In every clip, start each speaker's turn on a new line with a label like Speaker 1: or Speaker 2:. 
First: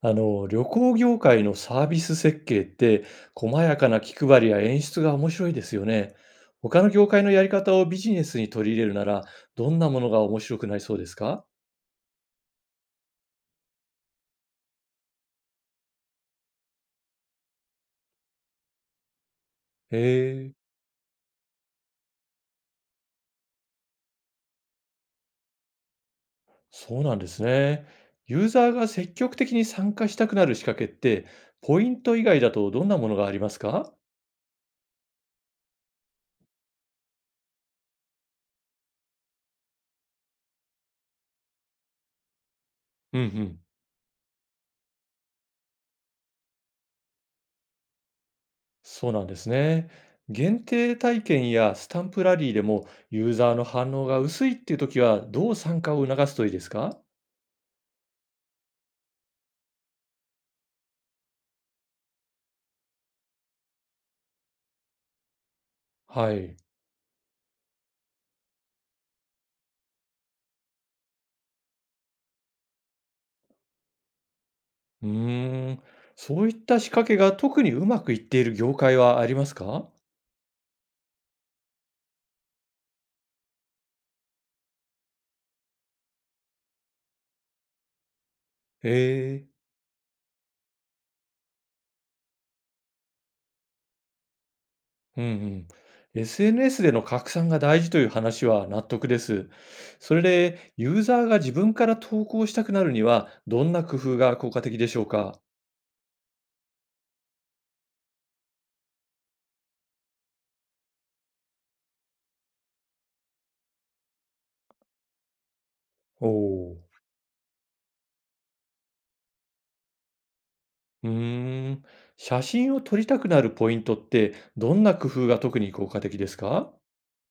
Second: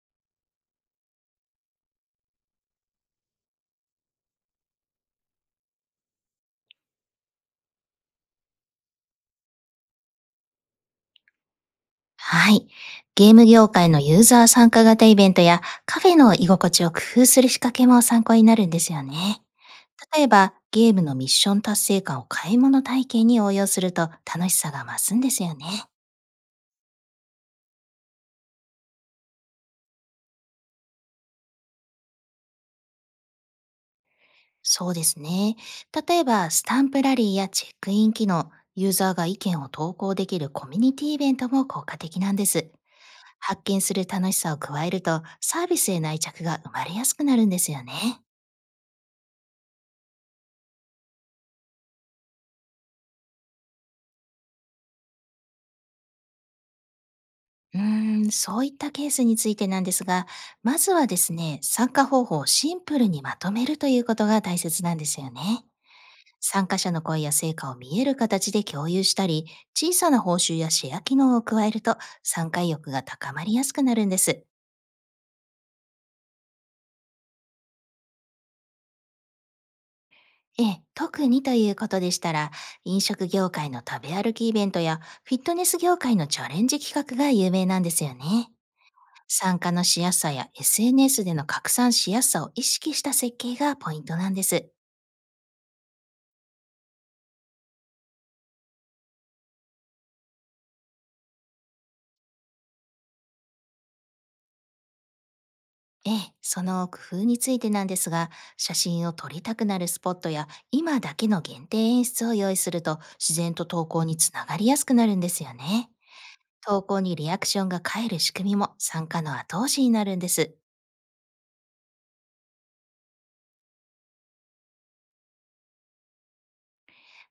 Speaker 1: 旅行業界のサービス設計って、細やかな気配りや演出が面白いですよね。他の業界のやり方をビジネスに取り入れるなら、どんなものが面白くなりそうですか？
Speaker 2: はい。ゲーム業界のユーザー参加型イベントやカフェの居心地を工夫する仕掛けも参考になるんですよね。
Speaker 1: へ
Speaker 2: 例え
Speaker 1: え、
Speaker 2: ば、ゲームのミッション達成感を買い物体験に応用すると楽しさが増すんですよね。
Speaker 1: そうなんですね。ユーザーが積極的に参加したくなる仕掛けって、ポイント以外だとどんなものがありますか？
Speaker 2: そうですね。例えば、スタンプラリーやチェックイン機能、ユーザーが意見を投稿できるコミュニティイベントも効果的なんです。
Speaker 1: うんうん。
Speaker 2: 発見する楽しさを加えると、サービスへの愛着が生まれやすくなるんですよね。
Speaker 1: そうなんですね。限定体験やスタンプラリーでもユーザーの反応が薄いっていう時はどう参加を促すといいですか？
Speaker 2: うーん、そういったケースについてなんですが、まずはですね、参加方法をシンプルにまとめるということが大切なんですよね。
Speaker 1: はい。
Speaker 2: 参加者の声や成果を見える形で共有したり、小さな報酬やシェア機能を加えると参加意欲が高まりやすくなるんです。
Speaker 1: うーん、そういった仕掛けが特にうまくいっている業界はありますか？
Speaker 2: ええ、特にということでしたら、飲食業界の食べ歩きイベントやフィットネス業界のチャレンジ企画が有名なんですよね。
Speaker 1: ええ、
Speaker 2: 参加のしやすさや SNS での拡散しやすさを意識した設計がポイントなんです。
Speaker 1: うんうん。SNS での拡散が大事という話は納得です。それで、ユーザーが自分から投稿したくなるには、どんな工夫が効果的でしょうか？
Speaker 2: ええ、その工夫についてなんですが、写真を撮りたくなるスポットや今だけの限定演出を用意すると自然と投稿につながりやすくなるんですよね。
Speaker 1: おお
Speaker 2: 投
Speaker 1: ー。
Speaker 2: 稿にリアクションが返る仕組みも参加の後押しになるんです。
Speaker 1: うーん、写真を撮りたくなるポイントって、どんな工夫が特に効果的ですか？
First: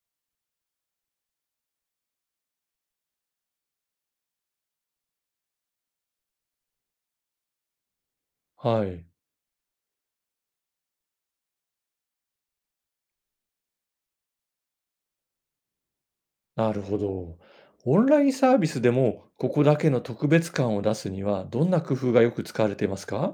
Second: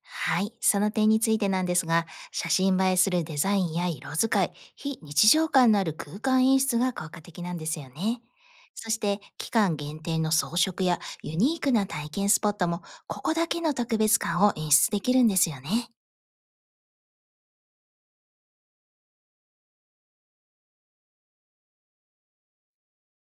Speaker 2: はい、その点についてなんですが、写真映えするデザインや色使い、非日常感のある空間演出が効果的なんですよね。
Speaker 1: は
Speaker 2: そし
Speaker 1: い。
Speaker 2: て、期間限定の装飾やユニークな体験スポットも、ここだけの特別感を演出できるんですよね。
Speaker 1: なるほど。オンラインサービスでも、ここだけの特別感を出すには、どんな工夫がよく使われていますか？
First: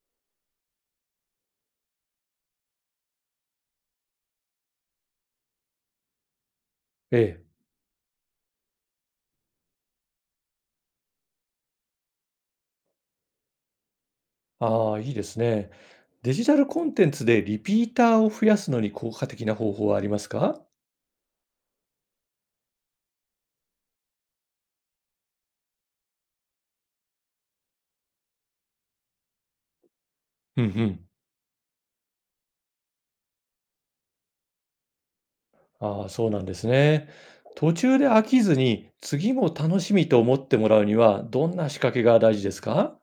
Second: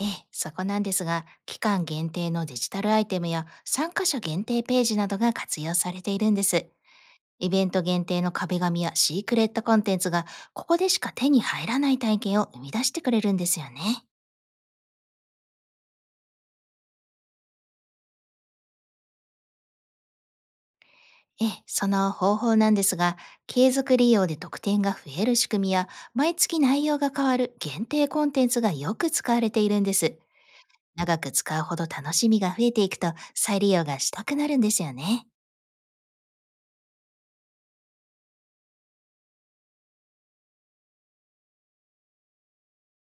Speaker 2: ええ、そこなんですが、期間限定のデジタルアイテムや参加者限定ページなどが活用されているんです。
Speaker 1: ええ。
Speaker 2: イベント限定の壁紙やシークレットコンテンツが、ここでしか手に入らない体験を生み出してくれるんですよね。
Speaker 1: ああ、いいですね。デジタルコンテンツでリピーターを増やすのに効果的な方法はありますか？
Speaker 2: ええ、その方法なんですが、継続利用で得点が増える仕組みや、毎月内容が変わる限定コンテンツがよく使われているんです。
Speaker 1: うんうん。
Speaker 2: 長く使うほど楽しみが増えていくと、再利用がしたくなるんですよね。
Speaker 1: ああ、そうなんですね。途中で飽きずに、次も楽しみと思ってもらうには、どんな仕掛けが大事ですか？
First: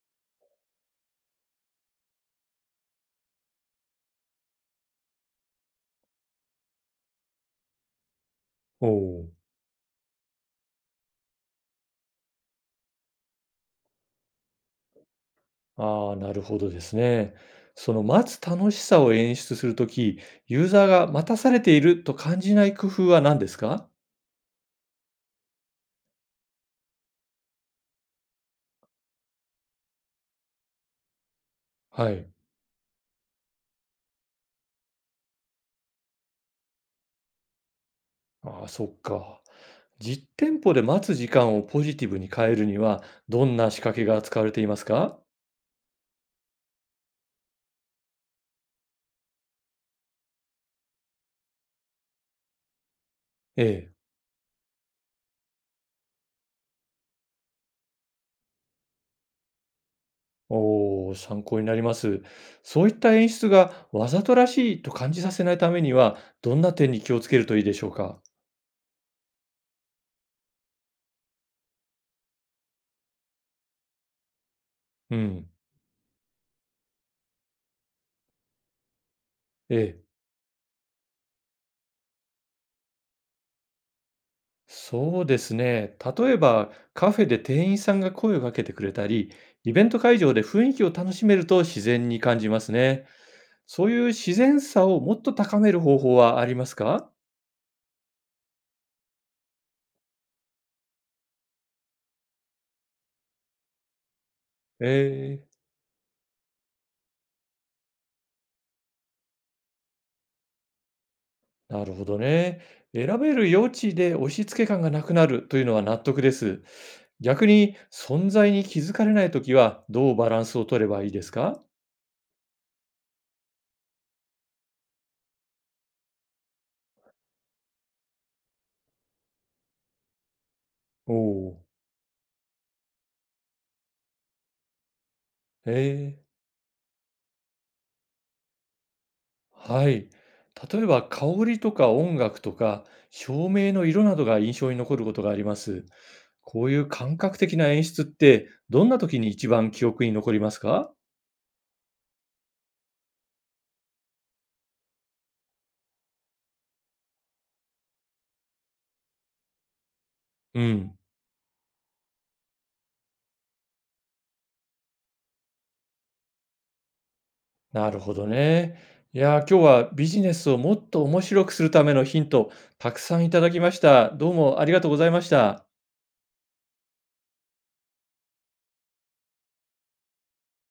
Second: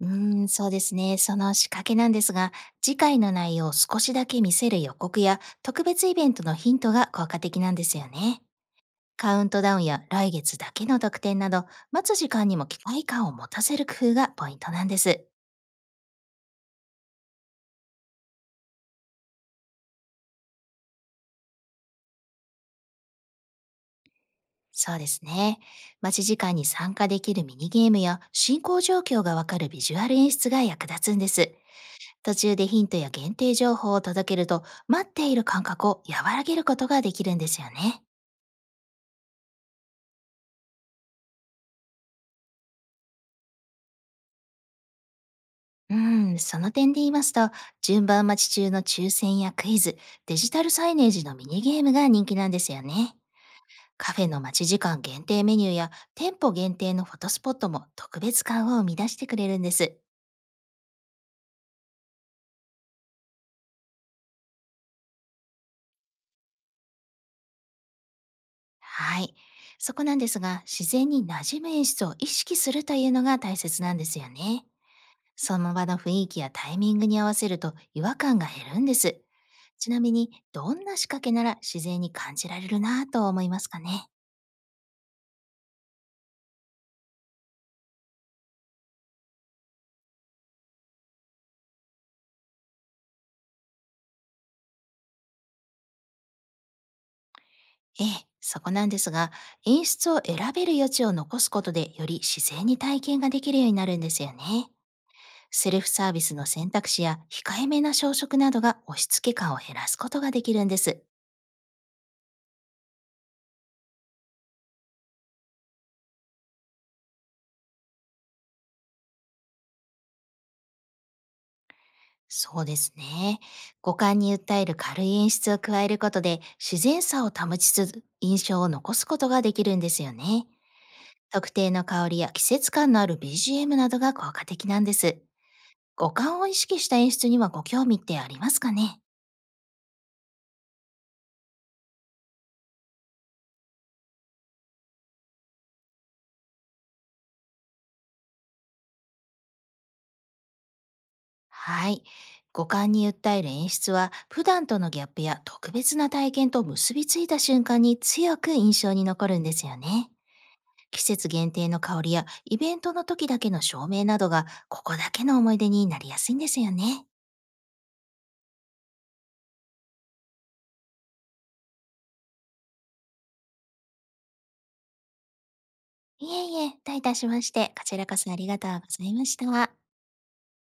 Speaker 2: うーん、そうですね。その仕掛けなんですが、次回の内容を少しだけ見せる予告や、特別イベントのヒントが効果的なんですよね。
Speaker 1: おおー
Speaker 2: カウントダウンや来月だけの特典など、待つ時間にも期待感を持たせる工夫がポイントなんです。
Speaker 1: ああ、なるほどですね。その待つ楽しさを演出するとき、ユーザーが待たされていると感じない工夫は何ですか？
Speaker 2: そうですね。待ち時間に参加できるミニゲームや進行状況がわかるビジュアル演出が役立つんです。
Speaker 1: はい。
Speaker 2: 途中でヒントや限定情報を届けると待っている感覚を和らげることができるんですよね。
Speaker 1: ああ、そっか。実店舗で待つ時間をポジティブに変えるには、どんな仕掛けが使われていますか？
Speaker 2: うん、その点で言いますと、順番待ち中の抽選やクイズ、デジタルサイネージのミニゲームが人気なんですよね。
Speaker 1: ええ。
Speaker 2: カフェの待ち時間限定メニューや店舗限定のフォトスポットも特別感を生み出してくれるんです。
Speaker 1: おお、参考になります。そういった演出がわざとらしいと感じさせないためには、どんな点に気をつけるといいでしょうか？
Speaker 2: はい。そこなんですが、自然に馴染む演出を意識するというのが大切なんですよね。
Speaker 1: うん。
Speaker 2: その場の雰囲気やタイミングに合わせると違和感が減るんです。
Speaker 1: え
Speaker 2: ちな
Speaker 1: え。
Speaker 2: みに、どんな仕掛けなら自然に感じられるなぁと思いますかね。
Speaker 1: そうですね。例えば、カフェで店員さんが声をかけてくれたり、イベント会場で雰囲気を楽しめると自然に感じますね。そういう自然さをもっと高める方法はありますか？
Speaker 2: ええ、そこなんですが、演出を選べる余地を残すことでより自然に体験ができるようになるんですよね。
Speaker 1: えー
Speaker 2: セルフサービスの選択肢や控えめな小食などが押し付け感を減らすことができるんです。
Speaker 1: なるほどね。選べる余地で押し付け感がなくなるというのは納得です。逆に、存在に気づかれないときは、どうバランスを取ればいいですか？
Speaker 2: そうですね。五感に訴える軽い演出を加えることで自然さを保ちつつ印象を残すことができるんですよね。
Speaker 1: おお
Speaker 2: 特
Speaker 1: ー。
Speaker 2: 定の香りや季節感のある BGM などが効果的なんです。五
Speaker 1: ええ
Speaker 2: 感を意識した演出にはご興味ってありますかね
Speaker 1: はい。例えば香りとか音楽とか照明の色などが印象に残ることがあります。こういう感覚的な演出ってどんな時に一番記憶に残りますか？
Speaker 2: はい。五感に訴える演出は普段とのギャップや特別な体験と結びついた瞬間に強く印象に残るんですよね。
Speaker 1: うん。
Speaker 2: 季節限定の香りやイベントの時だけの照明などがここだけの思い出になりやすいんですよね。
Speaker 1: なるほどね。いやー、今日はビジネスをもっと面白くするためのヒントたくさんいただきました。どうもありがとうございました。
Speaker 2: いえいえ、どういたしまして、こちらこそありがとうございました。